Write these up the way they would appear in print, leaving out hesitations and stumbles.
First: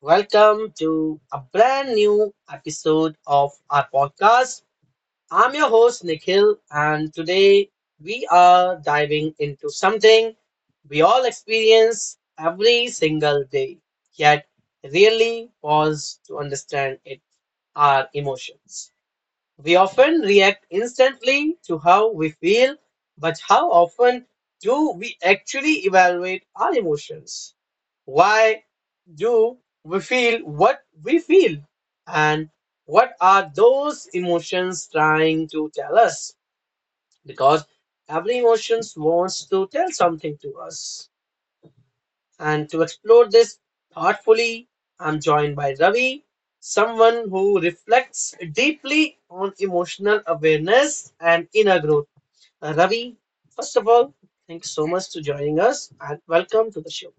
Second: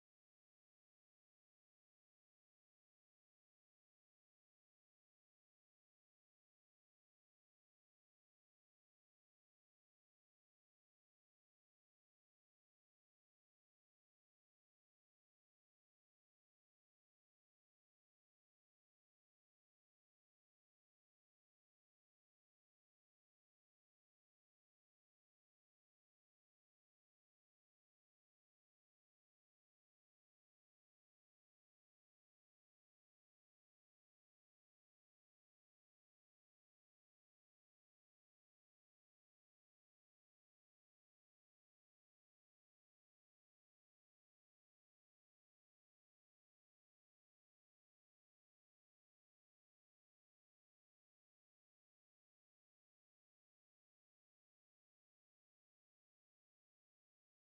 welcome to a brand new episode of our podcast. I'm your host, Nikhil, and today we are diving into something we all experience every single day, yet really pause to understand it our emotions. We often react instantly to how we feel, but how often do we actually evaluate our emotions? Why do we feel what we feel, and what are those emotions trying to tell us? Because every emotion wants to tell something to us. And to explore this thoughtfully, I'm joined by Ravi, someone who reflects deeply on emotional awareness and inner growth. Ravi, first of all, thanks so much for joining us and welcome to the show.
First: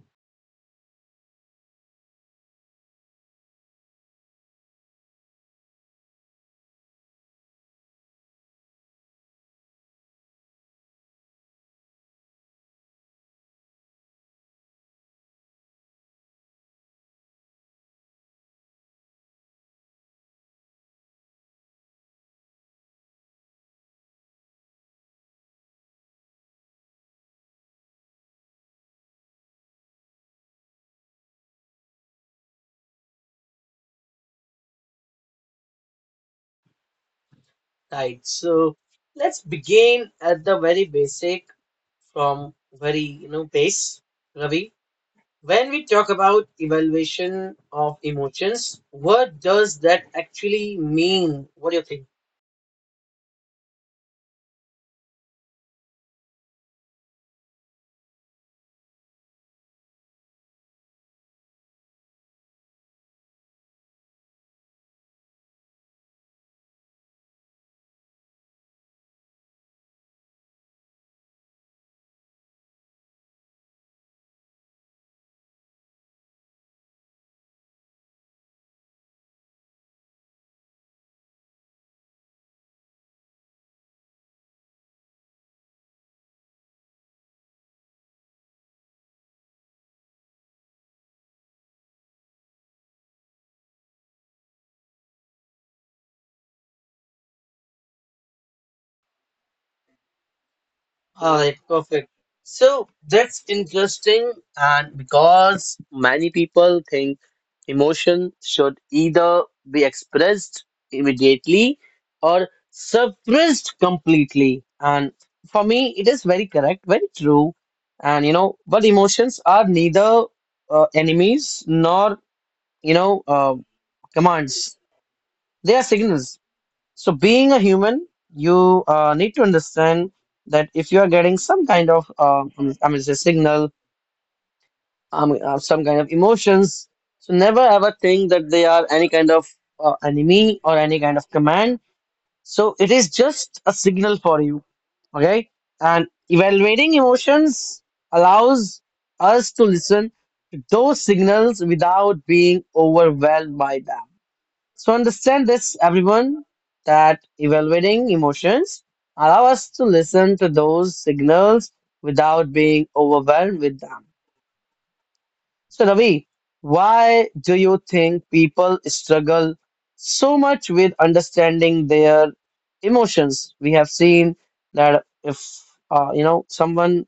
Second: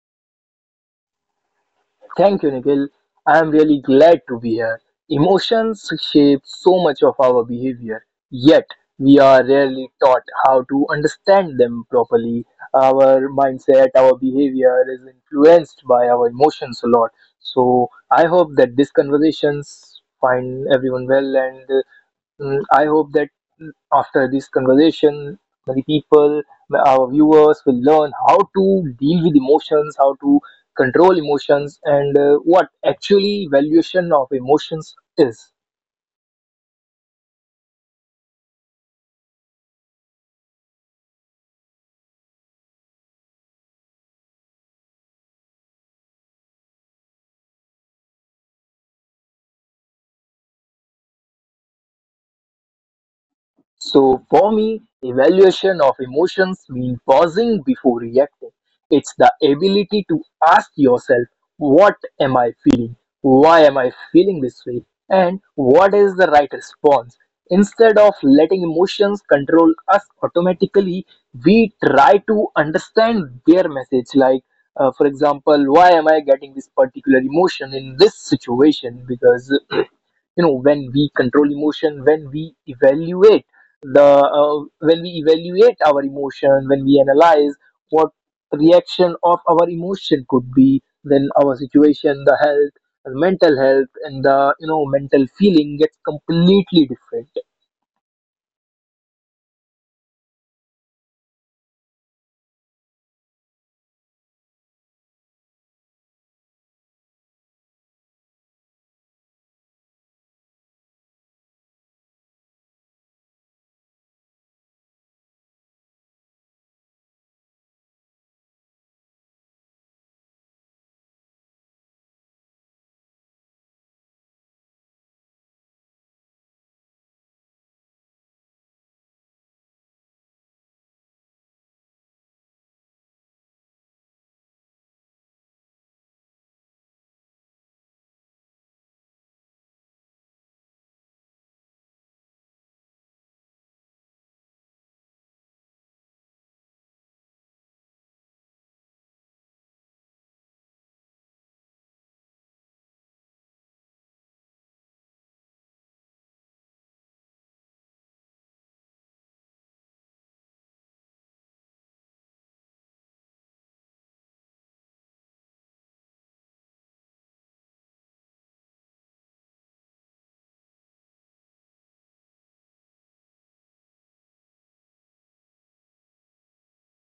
Thank you, Nikhil. I am really glad to be here. Emotions shape so much of our behavior, yet we are rarely taught how to understand them properly. Our mindset, our behavior is influenced by our emotions a lot. So I hope that these conversations find everyone well and I hope that after this conversation, many people, our viewers, will learn how to deal with emotions, how to control emotions, and what actually valuation of emotions is. Right. So let's begin at the very basic, from very, base. Ravi, when we talk about evaluation of emotions, what does that actually mean? What do you think? So for me, evaluation of emotions means pausing before reacting. It's the ability to ask yourself, what am I feeling? Why am I feeling this way? And what is the right response? Instead of letting emotions control us automatically, we try to understand their message. Like, for example, why am I getting this particular emotion in this situation? Because you know, when we control emotion, when we evaluate the when we evaluate our emotion, when we analyze what reaction of our emotion could be, then our situation, the health, the mental health, and the, you know, mental feeling gets completely different. All right, perfect. So that's interesting, and because many people think emotion should either be expressed immediately or suppressed completely. And for me, it is very correct, very true. And you know, but emotions are neither enemies nor you know uh, commands. They are signals. So, being a human, you need to understand that if you are getting some kind of, I mean, say signal, some kind of emotions, so never ever think that they are any kind of enemy or any kind of command. So, it is just a signal for you, okay? And evaluating emotions allows us to listen to those signals without being overwhelmed by them. So understand this, everyone, that evaluating emotions allow us to listen to those signals without being overwhelmed with them. So Ravi, why do you think people struggle so much with understanding their emotions? We have seen that if you know, someone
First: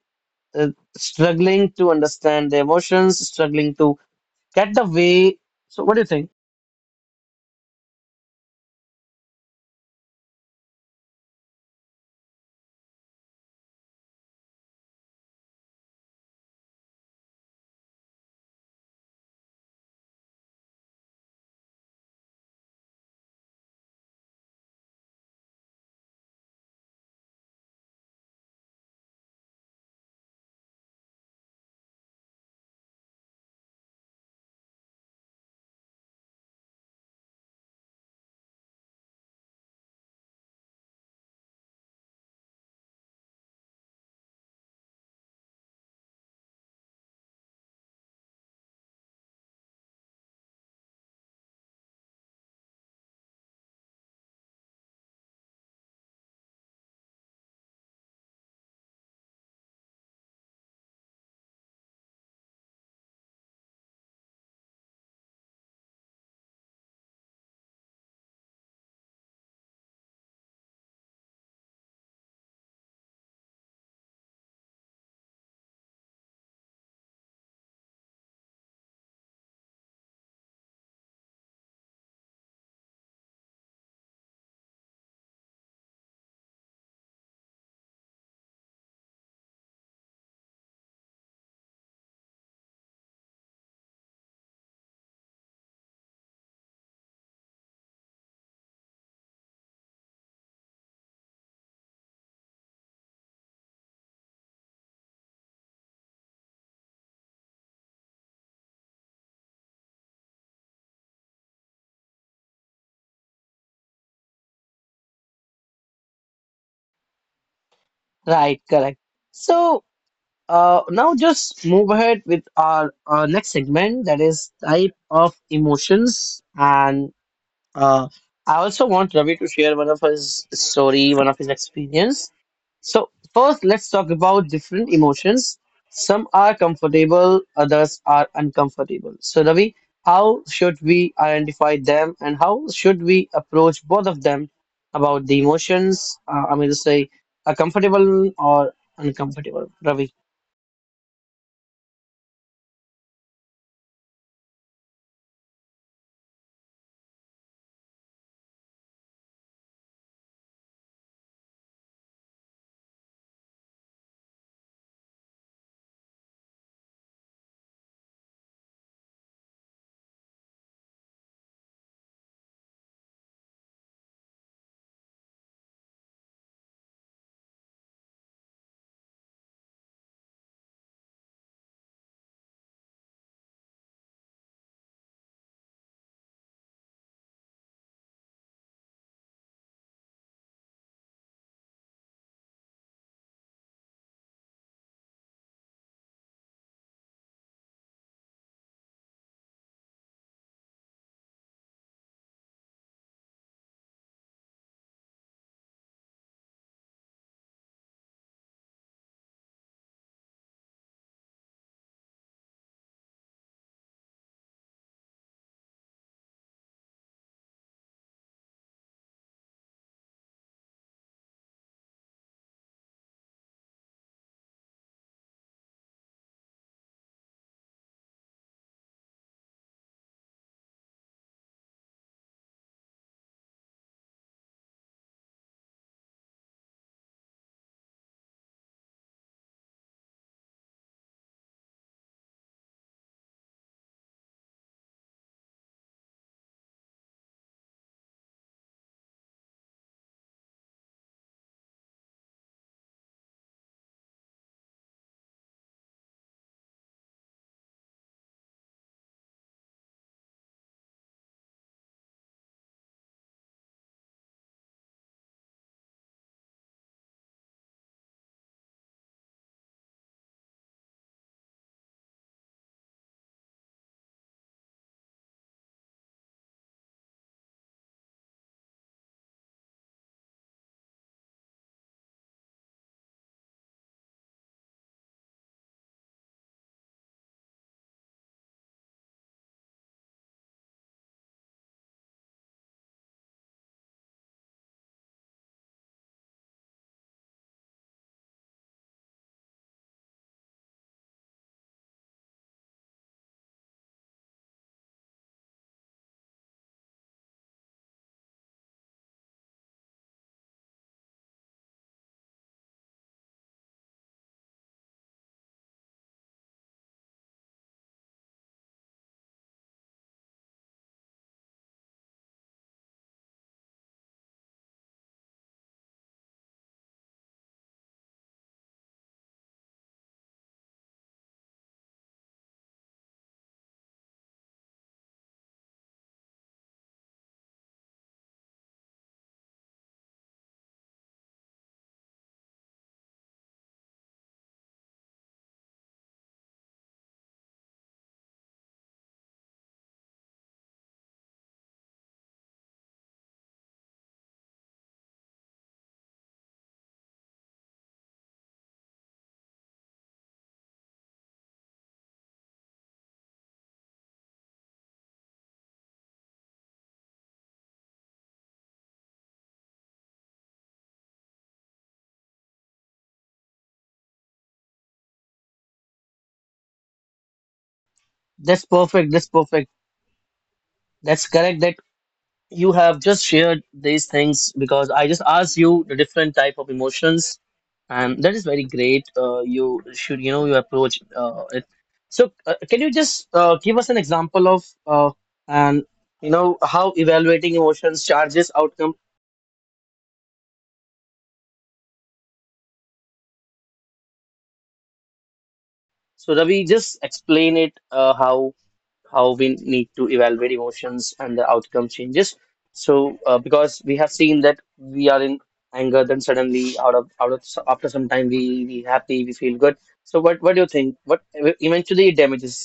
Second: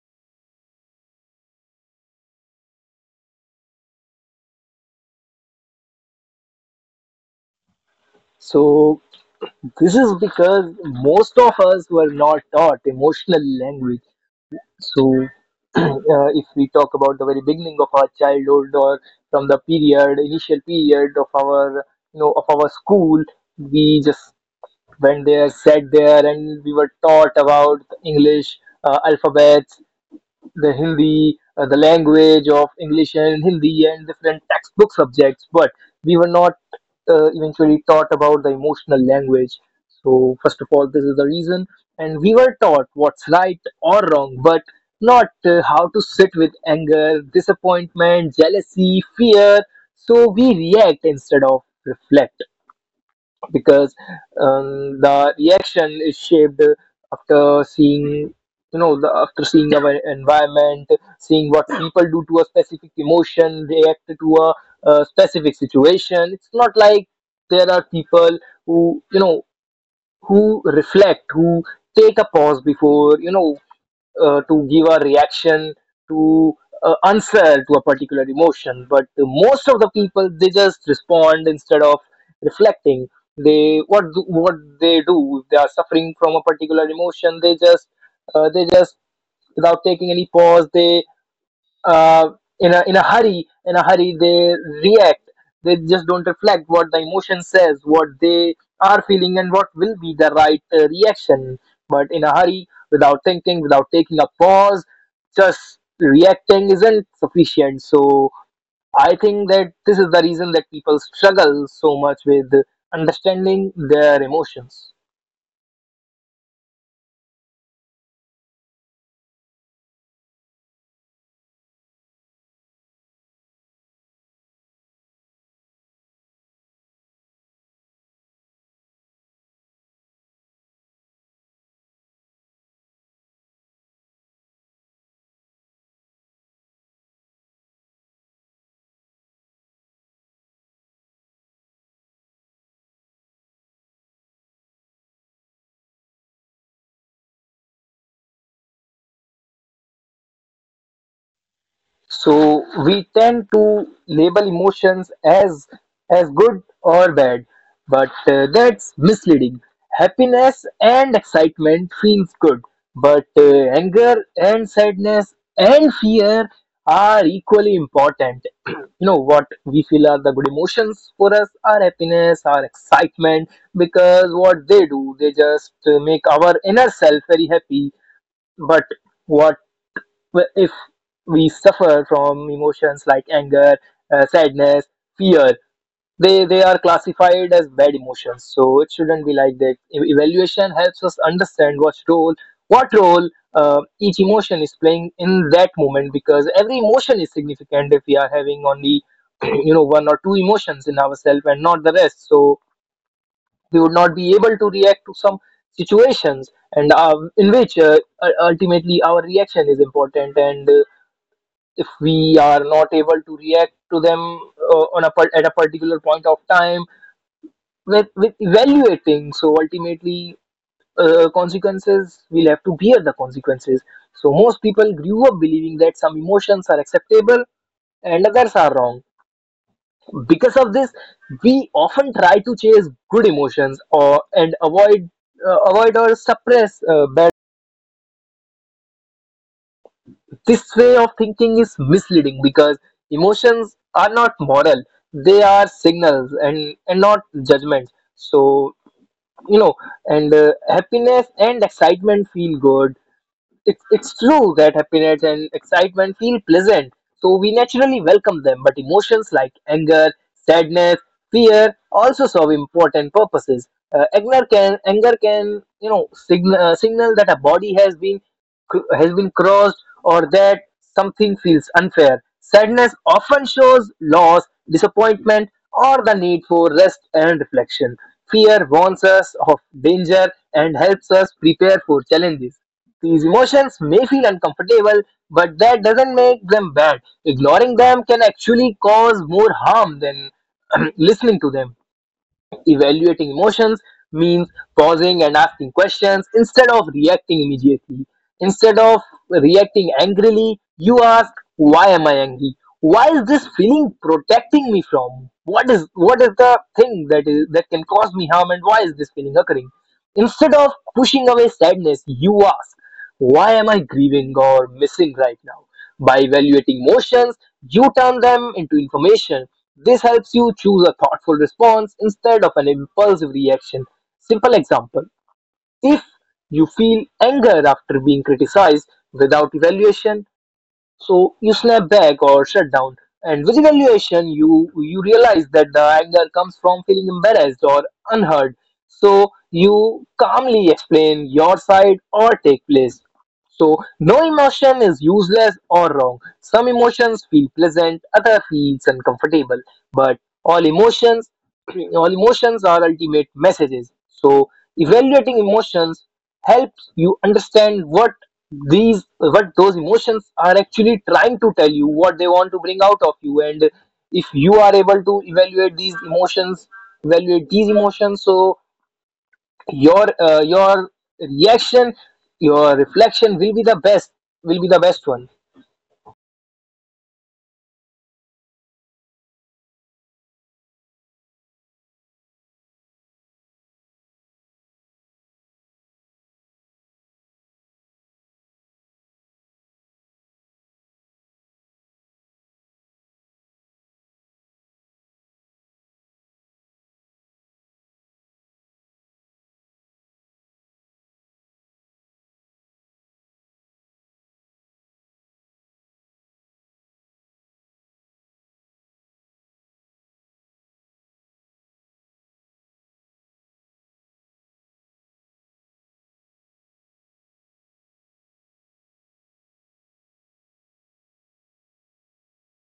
is struggling to understand their emotions, struggling to get the way. So what do you think? So this is because most of us were not taught emotional language. So if we talk about the very beginning of our childhood or from the period, initial period of our, you know, of our school, we just went there, sat there, and we were taught about the English alphabets, the Hindi, the language of English and Hindi, and different textbook subjects. But we were not eventually taught about the emotional language. So, first of all, this is the reason. And we were taught what's right or wrong, but not how to sit with anger, disappointment, jealousy, fear. So, we react instead of reflect because the reaction is shaped after seeing, you know, after seeing our environment, seeing what people do to a specific emotion, react to a specific situation. It's not like there are people who, you know, who reflect, who take a pause before, you know, to give a reaction to, answer to a particular emotion. But most of the people, they just respond instead of reflecting. They what they do, if they are suffering from a particular emotion, they just without taking any pause, they uh, in a hurry they react. They just don't reflect what the emotion says, what they are feeling, and what will be the right reaction. But in a hurry, without thinking, without taking a pause, just reacting isn't sufficient. So I think that this is the reason that people struggle so much with understanding their emotions. Right, correct. So now just move ahead with our next segment, that is type of emotions, and uh, I also want Ravi to share one of his story, one of his experience. So first, let's talk about different emotions. Some are comfortable, others are uncomfortable. So Ravi, how should we identify them, and how should we approach both of them about the emotions? I mean to say, a comfortable or uncomfortable. Ravi. So we tend to label emotions as good or bad, but that's misleading. Happiness and excitement feels good, but anger and sadness and fear are equally important. You know, what we feel are the good emotions for us are happiness, our excitement, because what they do, they just make our inner self very happy. But what, well, if we suffer from emotions like anger, sadness, fear, they are classified as bad emotions. So it shouldn't be like that. Evaluation helps us understand what role what role each emotion is playing in that moment, because every emotion is significant. If we are having only you know, one or two emotions in ourselves and not the rest, so we would not be able to react to some situations and in which ultimately our reaction is important. And if we are not able to react to them on a at a particular point of time with evaluating, so ultimately consequences will have to bear the consequences. So most people grew up believing that some emotions are acceptable and others are wrong. Because of this, we often try to chase good emotions or and avoid avoid or suppress bad. This way of thinking is misleading because emotions are not moral, they are signals and not judgments. So, you know, and happiness and excitement feel good. It's it's, true that happiness and excitement feel pleasant, so we naturally welcome them. But emotions like anger, sadness, fear also serve important purposes. Anger can, you know, signal, signal that a body has been has been crossed or that something feels unfair. Sadness often shows loss, disappointment, or the need for rest and reflection. Fear warns us of danger and helps us prepare for challenges. These emotions may feel uncomfortable, but that doesn't make them bad. Ignoring them can actually cause more harm than listening to them. Evaluating emotions means pausing and asking questions instead of reacting immediately. Instead of reacting angrily, you ask, why am I angry? Why is this feeling protecting me from? What is the thing that is, that can cause me harm, and why is this feeling occurring? Instead of pushing away sadness, you ask, why am I grieving or missing right now? By evaluating motions, you turn them into information. This helps you choose a thoughtful response instead of an impulsive reaction. Simple example: if you feel anger after being criticized without evaluation, so you snap back or shut down. And with evaluation, you realize that the anger comes from feeling embarrassed or unheard. So you calmly explain your side or take place. So no emotion is useless or wrong. Some emotions feel pleasant, other feels uncomfortable. But all emotions, all emotions are ultimate messages. So evaluating emotions helps you understand what these what those emotions are actually trying to tell you, what they want to bring out of you. And if you are able to evaluate these emotions, so your reaction, your reflection will be the best, will be the best one. That's perfect. That's perfect. That's correct that you have just shared these things, because I just asked you the different type of emotions, and that is very great. You should, you know, you approach it. So, can you just give us an example of and you know how evaluating emotions charges outcome? So, Ravi, just explain it how we need to evaluate emotions and the outcome changes. So, because we have seen that we are in anger, then suddenly out of after some time we happy, we feel good. So, what do you think? What eventually it damages?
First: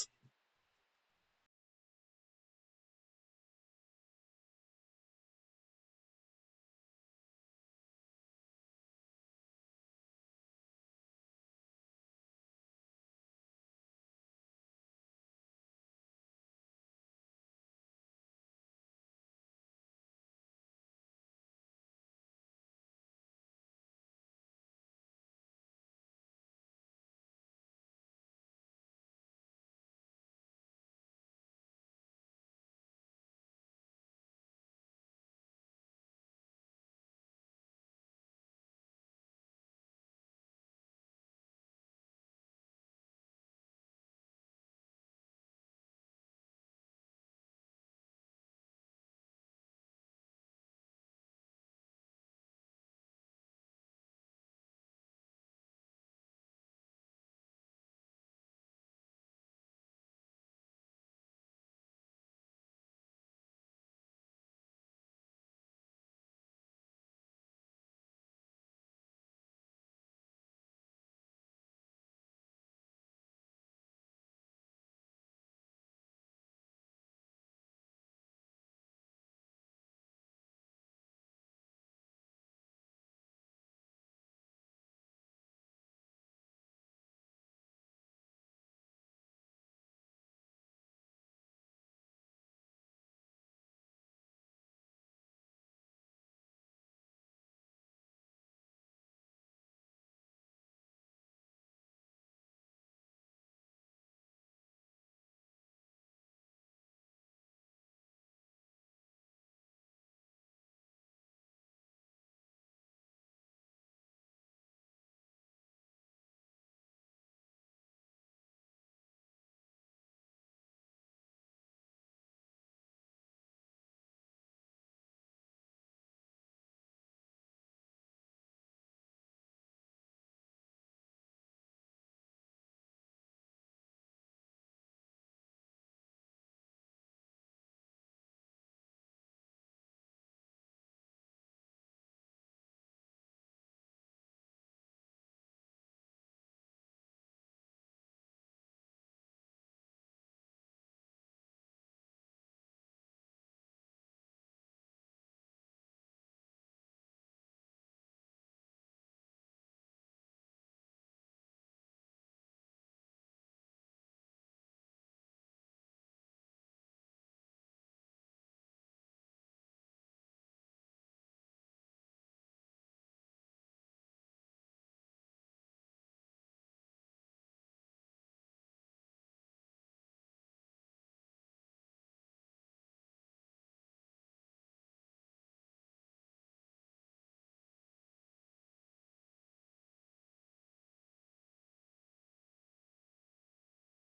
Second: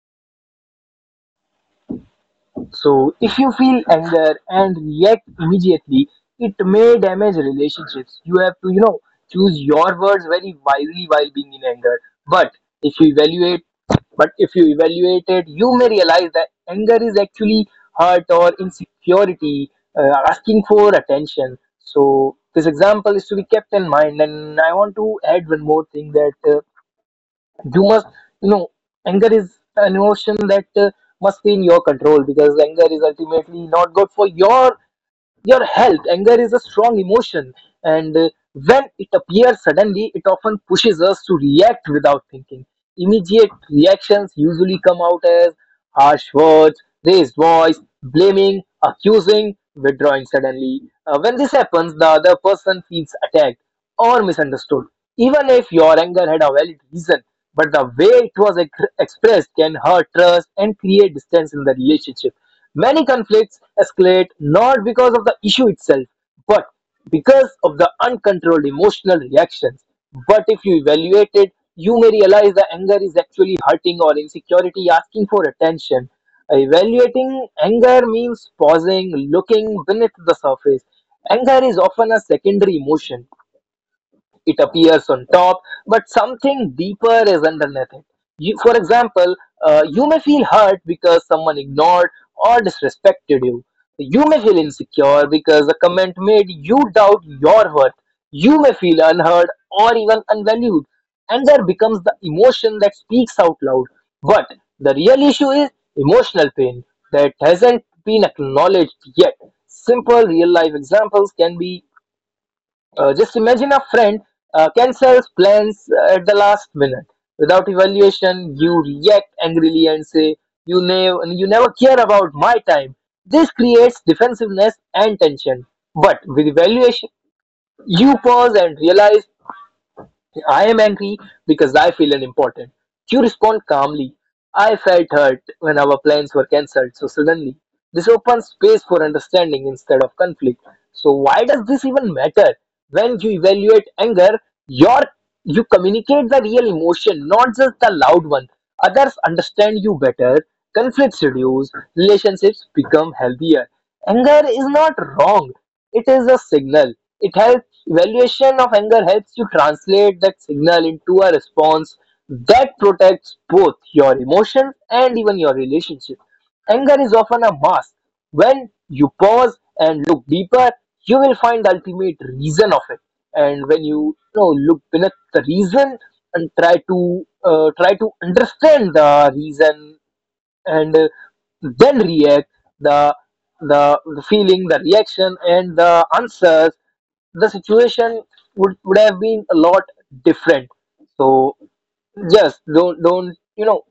So if you feel anger and react immediately, it may damage relationships. You have to, you know, choose your words very wisely while being in anger. But if you evaluate, it, you may realize that anger is actually hurt or insecurity, asking for attention. So this example is to be kept in mind. And I want to add one more thing that. You must, you know, anger is an emotion that must be in your control, because anger is ultimately not good for your health. Anger is a strong emotion, and when it appears suddenly, it often pushes us to react without thinking. Immediate reactions usually come out as harsh words, raised voice, blaming, accusing, withdrawing suddenly. When this happens, the other person feels attacked or misunderstood, even if your anger had a valid reason. But the way it was expressed can hurt trust and create distance in the relationship. Many conflicts escalate not because of the issue itself, but because of the uncontrolled emotional reactions. But if you evaluate it, you may realize the anger is actually hurting or insecurity asking for attention. Evaluating anger means pausing, looking beneath the surface. Anger is often a secondary emotion. It appears on top, but something deeper is underneath it. You, for example, you may feel hurt because someone ignored or disrespected you. You may feel insecure because a comment made you doubt your worth. You may feel unheard or even unvalued, and there becomes the emotion that speaks out loud. But the real issue is emotional pain that hasn't been acknowledged yet. Simple real life examples can be, just imagine a friend cancels plans at the last minute. Without evaluation, you react angrily and say, you never care about my time." This creates defensiveness and tension. But with evaluation, you pause and realize, I am angry because I feel unimportant. You respond calmly. I felt hurt when our plans were cancelled so suddenly. This opens space for understanding instead of conflict. So why does this even matter? When you evaluate anger, your you communicate the real emotion, not just the loud one. Others understand you better. Conflicts reduce. Relationships become healthier. Anger is not wrong. It is a signal. It helps Evaluation of anger helps you translate that signal into a response that protects both your emotions and even your relationship. Anger is often a mask. When you pause and look deeper, you will find the ultimate reason of it. And when you know, look beneath the reason and try to, try to understand the reason, and then react, the, the feeling, the reaction, and the answers, the situation would, have been a lot different. So just don't you know,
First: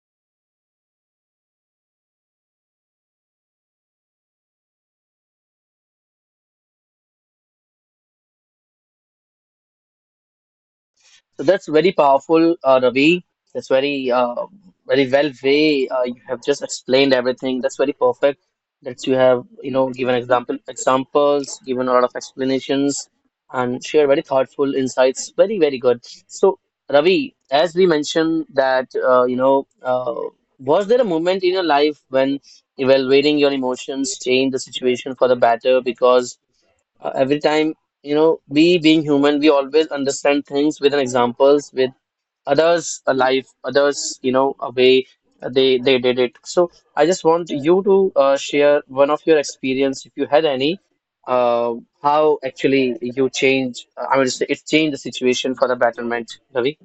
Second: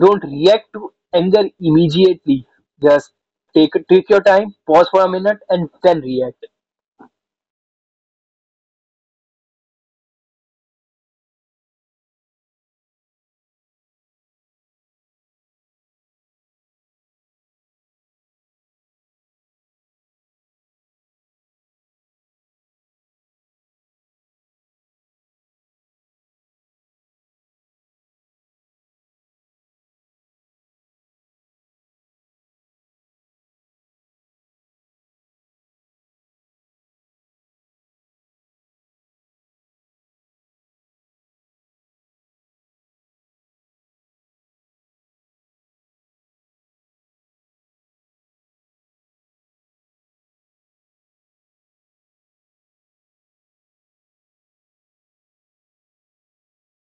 don't react to anger immediately. Just take your time, pause for a minute, and then react. So that's very powerful, Ravi. That's very, very well way you have just explained everything. That's very perfect. That you have, you know, given examples, given a lot of explanations, and share very thoughtful insights. Very, very good. So, Ravi, as we mentioned that, was there a moment in your life when evaluating your emotions changed the situation for the better? Because every time, you know, we being human, we always understand things with an examples, with others' a life, others, you know, a way they did it. So I just want you to share one of your experience, if you had any, uh, how actually you change. I mean, it changed the situation for the betterment, Ravi.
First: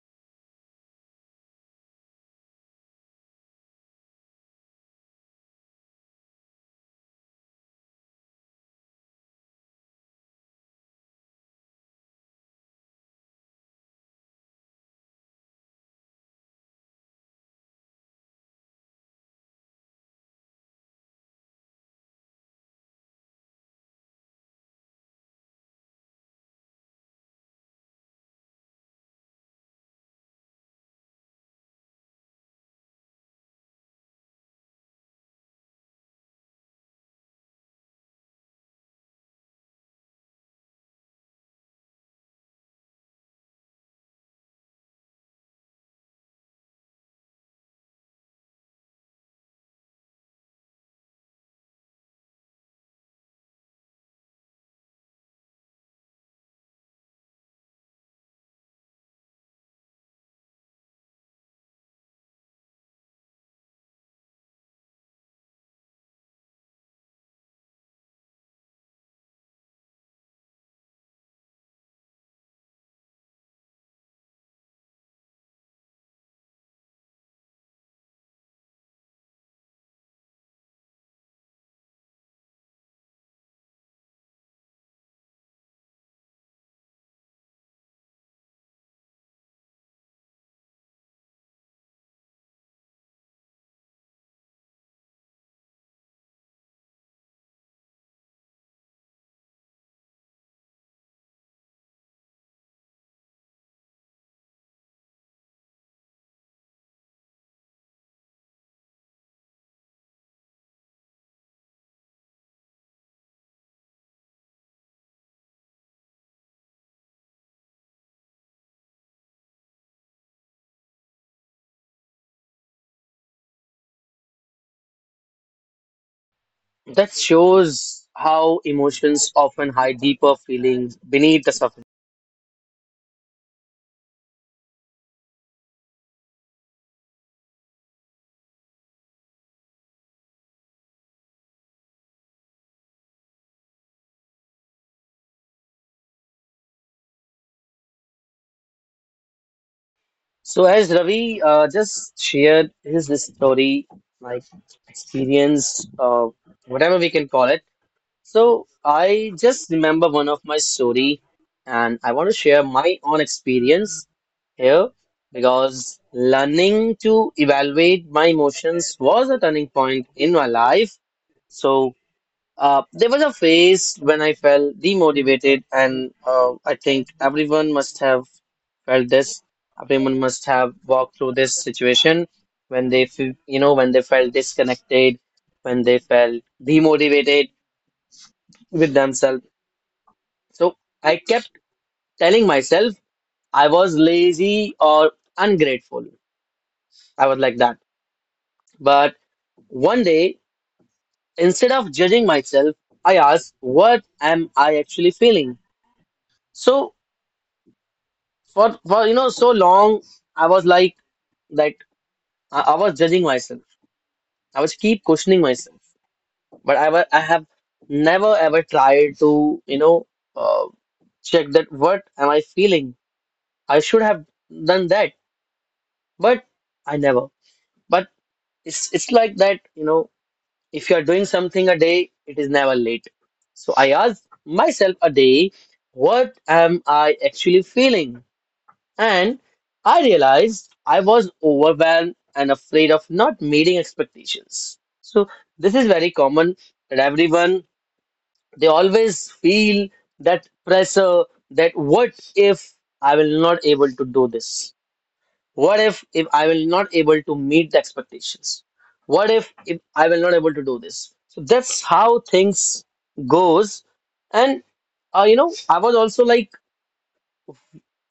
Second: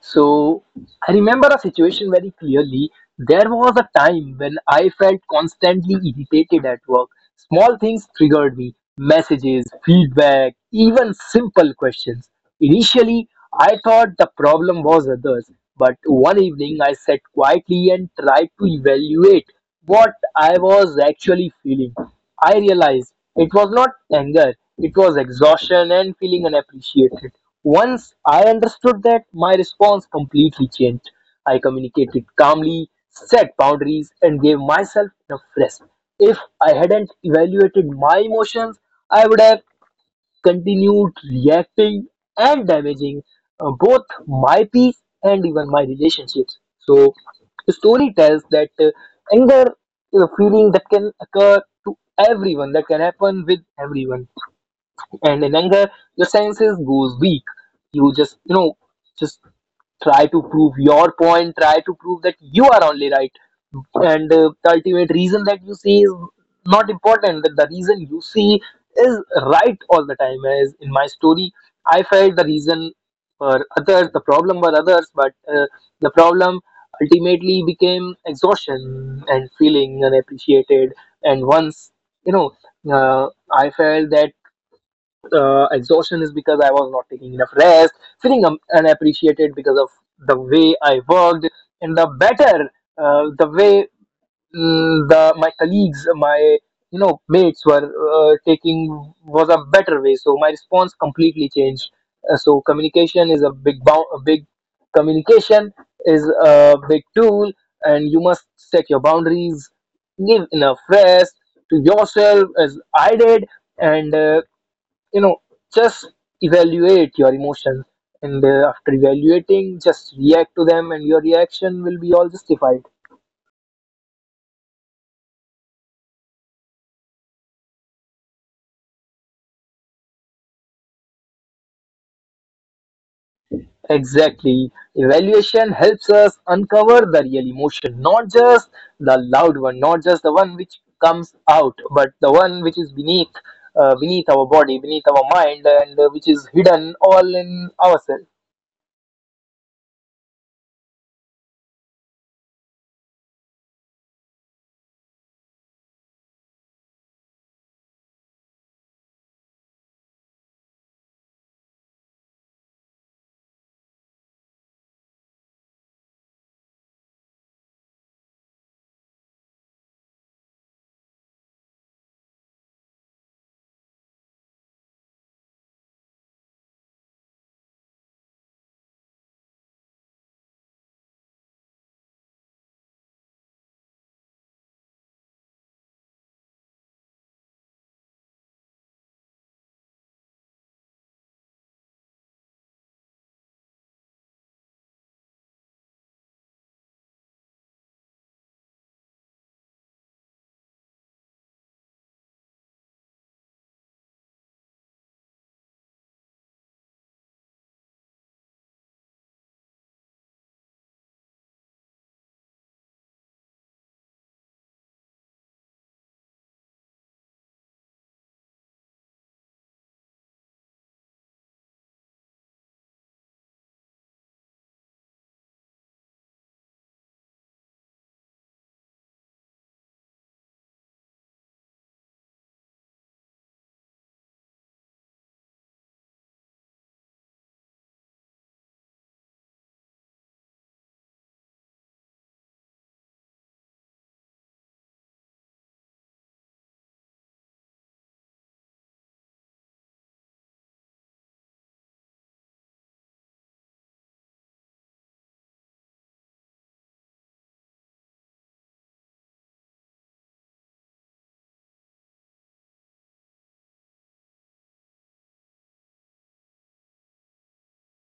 So I remember a situation very clearly. There was a time when I felt constantly irritated at work. Small things triggered me, messages, feedback, even simple questions. Initially, I thought the problem was others, but one evening I sat quietly and tried to evaluate what I was actually feeling. I realized it was not anger, it was exhaustion and feeling unappreciated. Once I understood that, my response completely changed. I communicated calmly, set boundaries, and gave myself enough rest. If I hadn't evaluated my emotions, I would have continued reacting and damaging both my peace and even my relationships. So, the story tells that anger is a feeling that can occur to everyone, that can happen with everyone, and in anger your senses goes weak. You just just try to prove your point, try to prove that you are only right, and the ultimate reason that you see is not important, that the reason you see is right all the time. As in my story, I felt the reason for others, the problem were others, but the problem ultimately became exhaustion and feeling unappreciated. And once you know uh, I felt that exhaustion is because I was not taking enough rest, feeling unappreciated because of the way I worked, and the better the way the my colleagues, my mates were taking was a better way. So my response completely changed. So communication is a big bound, a big, communication is a big tool, and you must set your boundaries, give enough rest to yourself as I did, and you know just evaluate your emotions, and after evaluating just react to them, and your reaction will be all justified. That shows how emotions often hide deeper feelings beneath the surface. Exactly, evaluation helps us uncover the real emotion, not just the loud one, not just the one which comes out, but the one which is beneath, beneath our body, beneath our mind, and which is hidden all in ourselves. So as Ravi just shared his this story, like experience, whatever we can call it. So I just remember one of my story, and I want to share my own experience here because learning to evaluate my emotions was a turning point in my life. So. There was a phase when I felt demotivated, and I think everyone must have felt this. Everyone must have walked through this situation when they, you know, when they felt disconnected, when they felt demotivated with themselves. So I kept telling myself I was lazy or ungrateful. I was like that. But one day, instead of judging myself, I asked, what am I actually feeling? So for you know, so long I was like that I was judging myself. I was keep questioning myself, but I have never ever tried to uh, check that what am I feeling? I should have done that, but I never. But it's like that, you know, if you are doing something a day, it is never late. So I asked myself a day, what am I actually feeling? And I realized I was overwhelmed and afraid of not meeting expectations. So, this is very common that everyone they always feel that pressure, that what if I will not able to do this? What if I will not able to meet the expectations? What if I will not able to do this? So that's how things goes. And you know, I was also like,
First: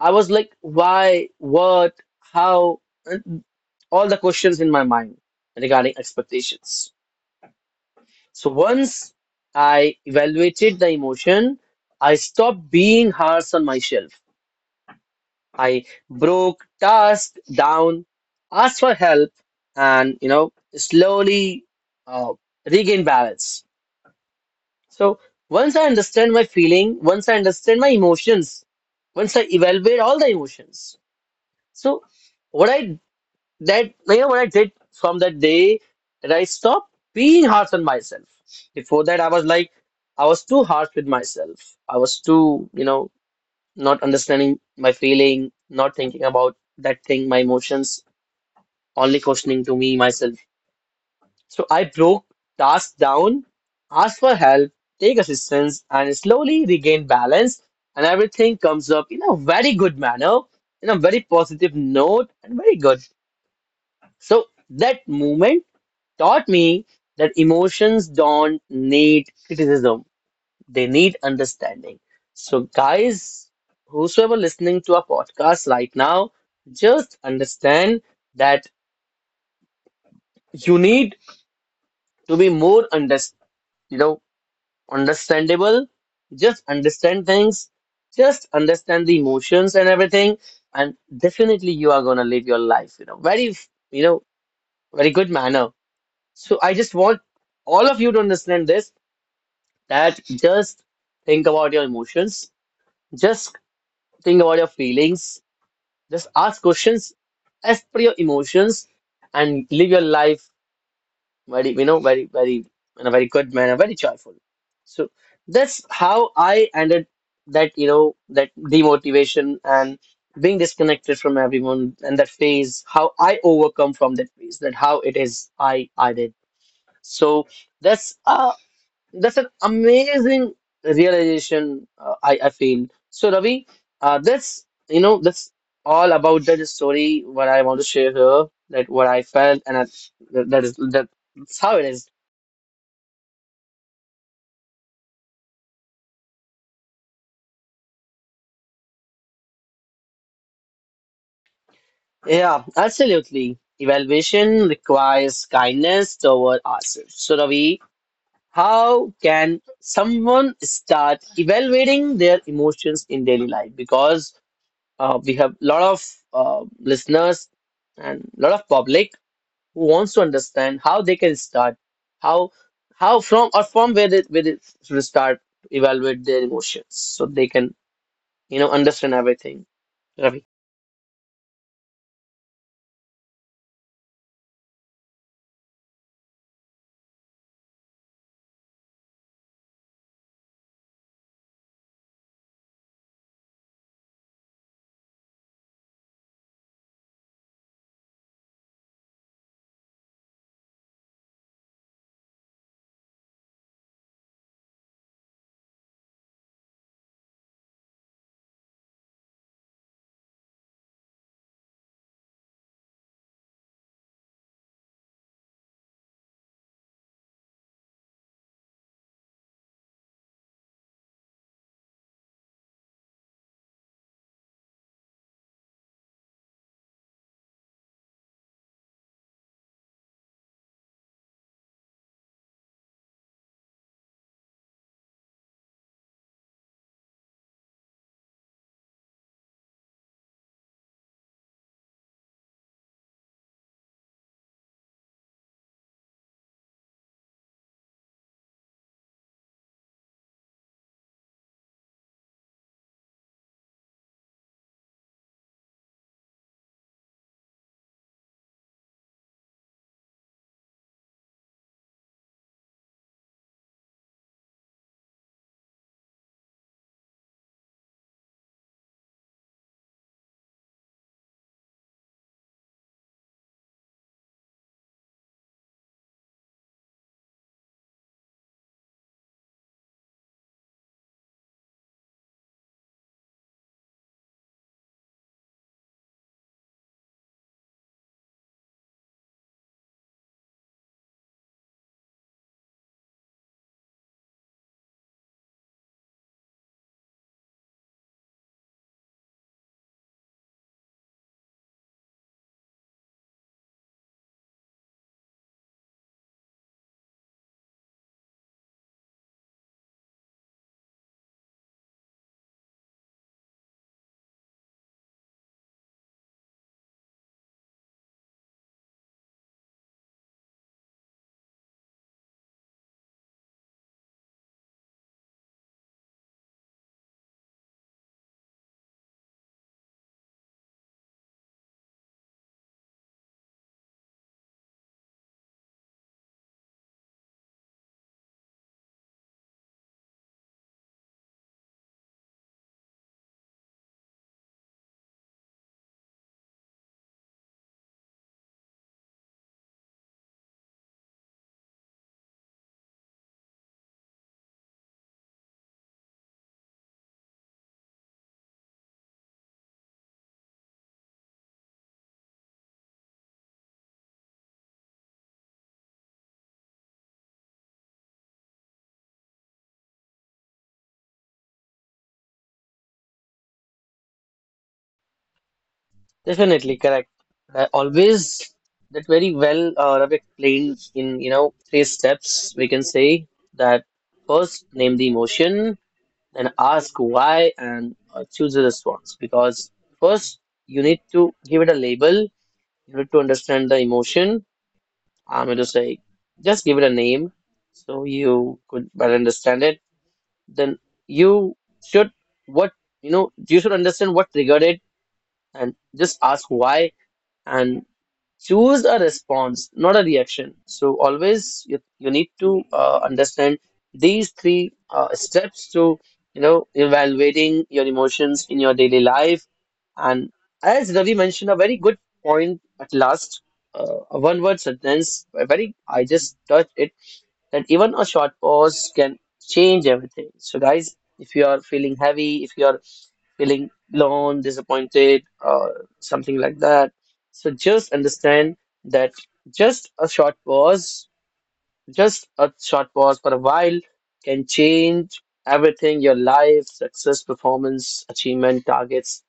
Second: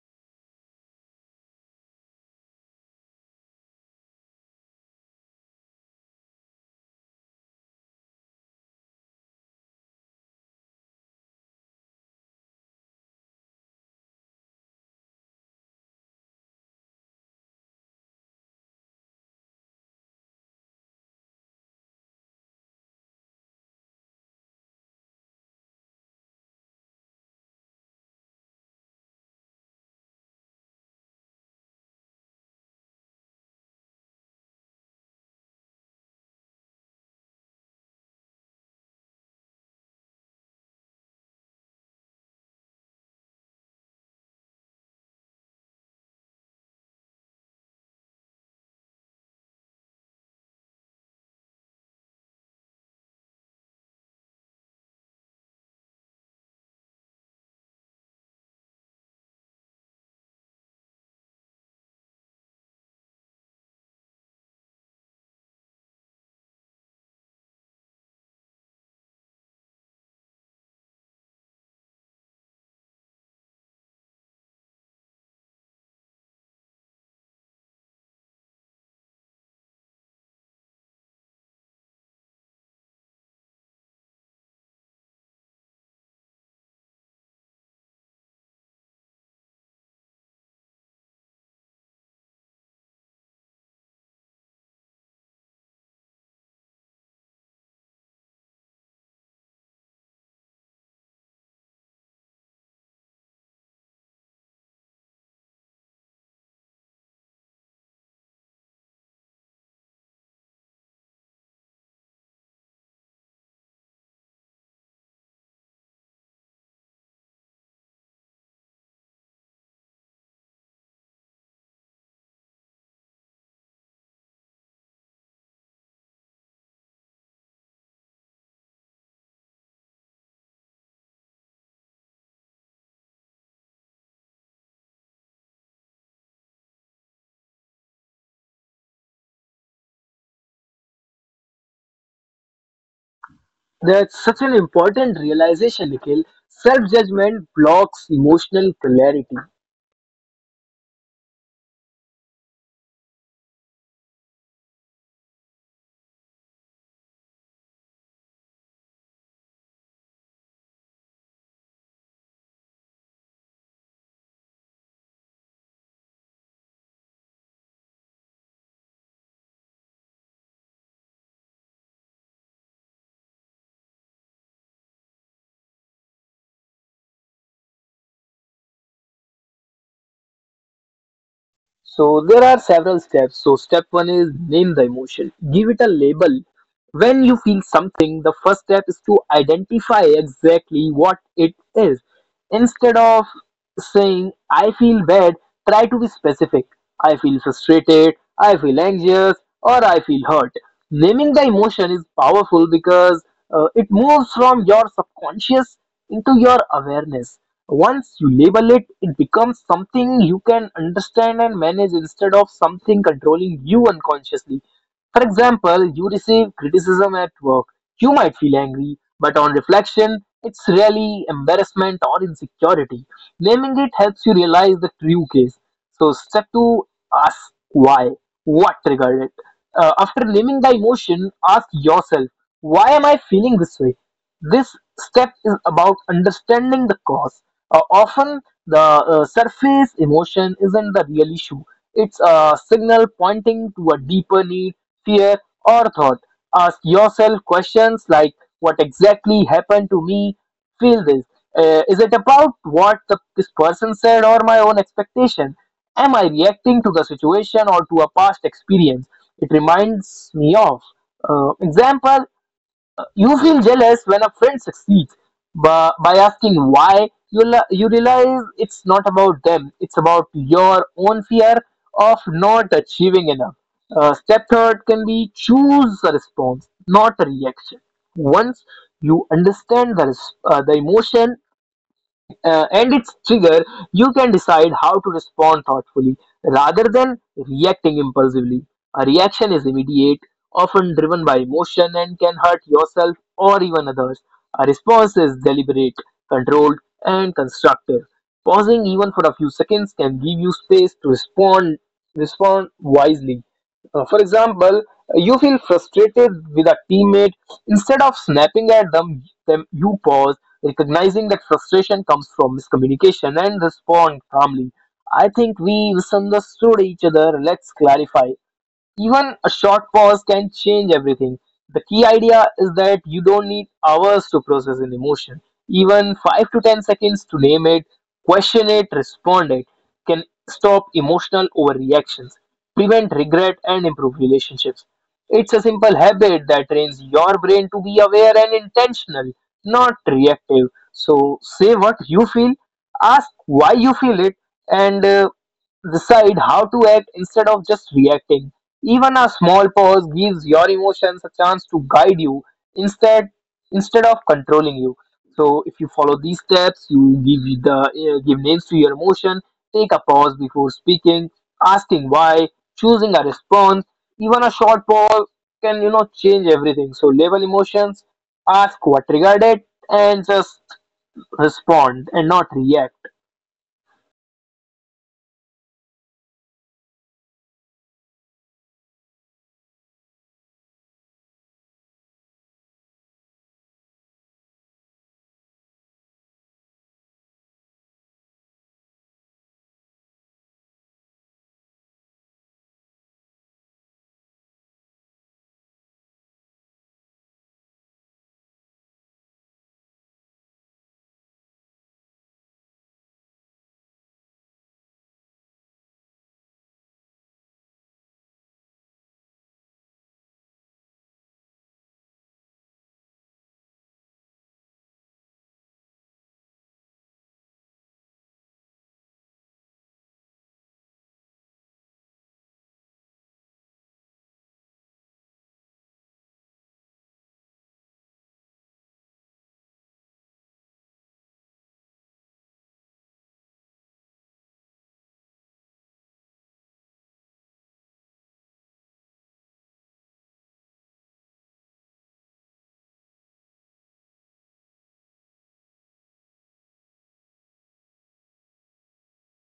I was like, why, what, how, and all the questions in my mind regarding expectations. So once I evaluated the emotion, I stopped being harsh on myself. I broke task down, asked for help, and you know, slowly uh, regain balance. So once I understand my feeling, once I understand my emotions, once I evaluate all the emotions, so what I that you know what I did from that day, that I stopped being harsh on myself. Before that, I was like, I was too harsh with myself. I was too, you know, not understanding my feeling, not thinking about that thing, my emotions, only questioning to me myself. So I broke tasks down, asked for help, take assistance, and slowly regain balance. And everything comes up in a very good manner, in a very positive note, and very good. So that moment taught me that emotions don't need criticism, they need understanding. So, guys, whosoever listening to our podcast right now, just understand that you need to be more you know, understandable. Just understand things, just understand the emotions and everything, and definitely you are gonna live your life, you know, very good manner. So I just want all of you to understand this, that just think about your emotions, just think about your feelings, just ask questions as per your emotions and live your life very, you know, very, very in a very good manner, very joyful. So that's how I ended that, you know, that demotivation and being disconnected from everyone and that phase, how I overcome from that phase, that how it is I did. So that's uh, that's an amazing realization, I feel. So, Ravi, that's, you know, that's all about that story what I want to share here, that what I felt, and I, that, that is that, that's how it is. That's such an important realization, Nikhil. Self-judgment blocks emotional clarity. Yeah, absolutely. Evaluation requires kindness toward ourselves. So, Ravi, how can someone start evaluating their emotions in daily life? Because we have a lot of listeners and a lot of public. Who wants to understand how they can start, how how from or from where they should start to evaluate their emotions, so they can, you know, understand everything. Ravi, So there are several steps. So step one is name the emotion. Give it a label. When you feel something, the first step is to identify exactly what it is. Instead of saying, I feel bad, try to be specific. I feel frustrated, I feel anxious, or I feel hurt. Naming the emotion is powerful because it moves from your subconscious into your awareness. Once you label it, it becomes something you can understand and manage instead of something controlling you unconsciously. For example, you receive criticism at work. You might feel angry, but on reflection, it's really embarrassment or insecurity. Naming it helps you realize the true case. So, step two, ask why. What triggered it? After naming the emotion, ask yourself, why am I feeling this way? This step is about understanding the cause. Often, the surface emotion isn't the real issue, it's a signal pointing to a deeper need, fear, or thought. Ask yourself questions like, what exactly happened to me? Feel this. Is it about what this person said or my own expectation? Am I reacting to the situation or to a past experience? It reminds me of. Example, you feel jealous when a friend succeeds, but by asking why you you realize it's not about them, it's about your own fear of not achieving enough. Step third can be, choose a response, not a reaction. Once you understand the emotion and its trigger, you can decide how to respond thoughtfully rather than reacting impulsively. A reaction is immediate, often driven by emotion, and can hurt yourself or even others. A response is deliberate, controlled, and constructive. Pausing even for a few seconds can give you space to respond wisely. For example, you feel frustrated with a teammate. Instead of snapping at them, you pause, recognizing that frustration comes from miscommunication, and respond calmly. I think we misunderstood each other. Let's clarify. Even a short pause can change everything. The key idea is that you don't need hours to process an emotion. Even 5 to 10 seconds to name it, question it, respond it, can stop emotional overreactions, prevent regret, and improve relationships. It's a simple habit that trains your brain to be aware and intentional, not reactive. So say what you feel, ask why you feel it, and decide how to act instead of just reacting. Even a small pause gives your emotions a chance to guide you instead instead of controlling you. So if you follow these steps, you give you the give names to your emotion, take a pause before speaking, asking why, choosing a response. Even a short pause can change everything. So label emotions, ask what triggered it, and just respond and not react. definitely correct. Always that very well Ravi explained in, you know, three steps. We can say that first name the emotion, then ask why, and choose a response. Because first you need to give it a label. You need to understand the emotion, I'm just like, just give it a name so you could better understand it. Then you should what you know, you should understand what triggered it and just ask why. And choose a response, not a reaction. So always you need to understand these three steps to, you know, evaluating your emotions in your daily life. And as Ravi mentioned a very good point at last, a one word sentence, a very, I just touched it, that even a short pause can change everything. So, guys, if you are feeling heavy, if you are feeling alone, disappointed, or something like that, so just understand that just a short pause, just a short pause for a while can change everything, your life, success, performance, achievement, targets,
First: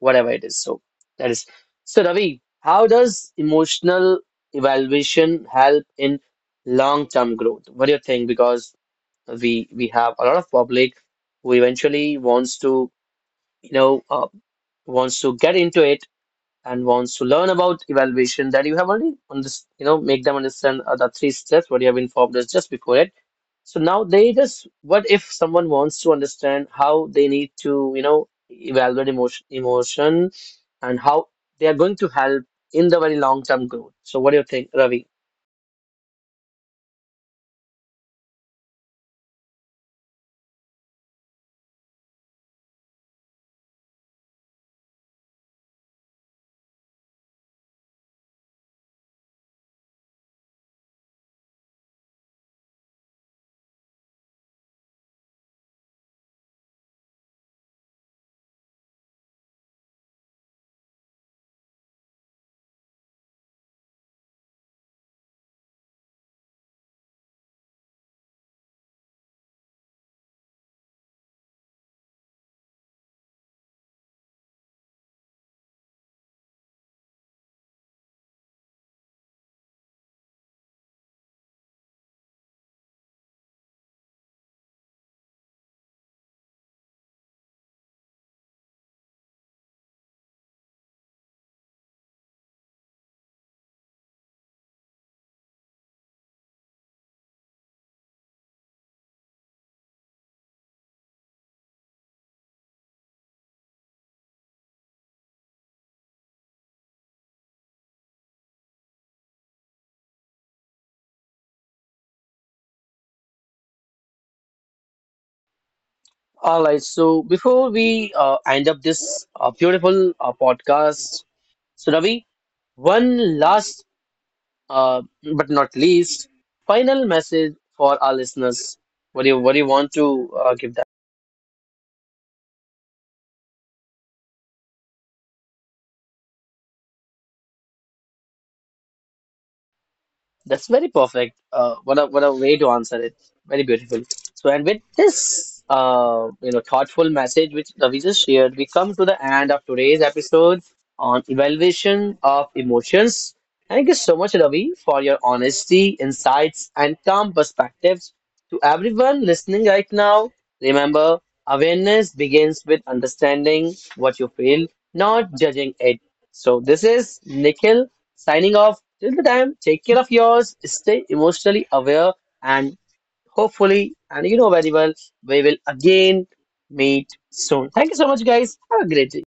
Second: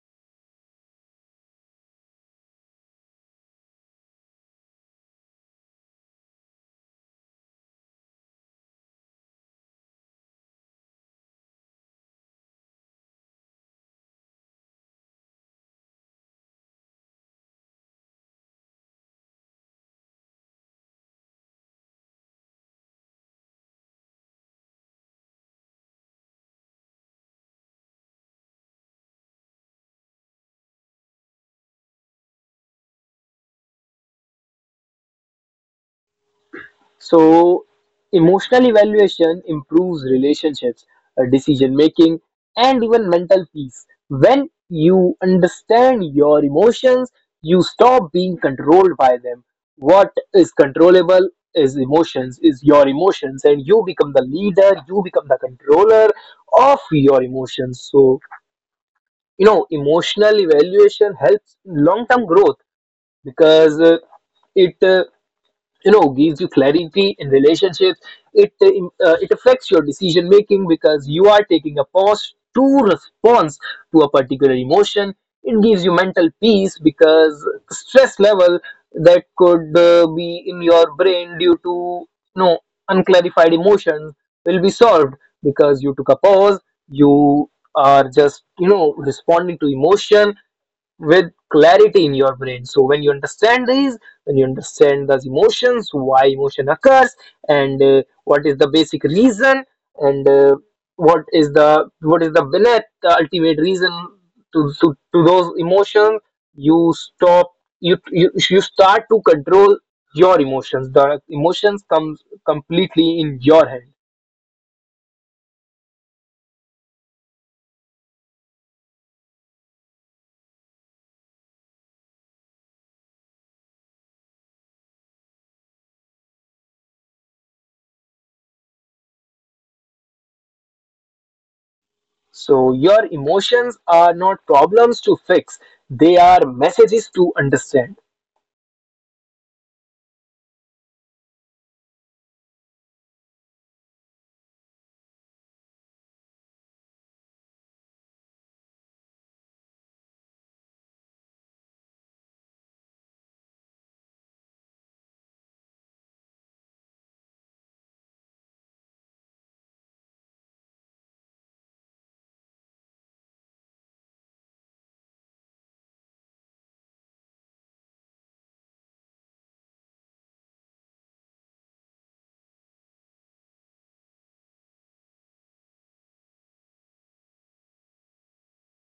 whatever it is. So that is, so Ravi, how does emotional evaluation help in long-term growth? What do you think? Because we have a lot of public who eventually wants to, you know, wants to get into it and wants to learn about evaluation that you have already on this, you know, make them understand the three steps what you have informed us just before it. So now they just, what if someone wants to understand how they need to, you know, evaluate emotion and how they are going to help in the very long-term growth. So what do you think, Ravi? So, emotional evaluation improves relationships, decision making, and even mental peace. When you understand your emotions, you stop being controlled by them. What is controllable is emotions, is your emotions, and you become the leader, you become the controller of your emotions. So, you know, emotional evaluation helps long term growth because it you know gives you clarity in relationships. It it affects your decision making because you are taking a pause to response to a particular emotion. It gives you mental peace because stress level that could be in your brain due to you know unclarified emotions will be solved because you took a pause. You are just responding to emotion with clarity in your brain. So when you understand these, when you understand those emotions, why emotion occurs, and what is the basic reason, and what is the beneath the ultimate reason to, to those emotions, you stop, you you start to control your emotions. The emotions comes completely in your hand. All right. So before we end up this beautiful podcast, so Ravi, one last uh, but not least, final message for our listeners. What do you want to give them? So your emotions are not problems to fix; they are messages to understand. That's very perfect. What a way to answer it. Very beautiful. So, and with this, you know, thoughtful message which Ravi just shared, we come to the end of today's episode on evaluation of emotions. Thank you so much, Ravi, for your honesty, insights, and calm perspectives. To everyone listening right now, remember, awareness begins with understanding what you feel, not judging it. So, this is Nikhil, signing off. Till the time, take care of yours, stay emotionally aware, and hopefully, and you know very well, we will again meet soon. Thank you so much, guys. Have a great day.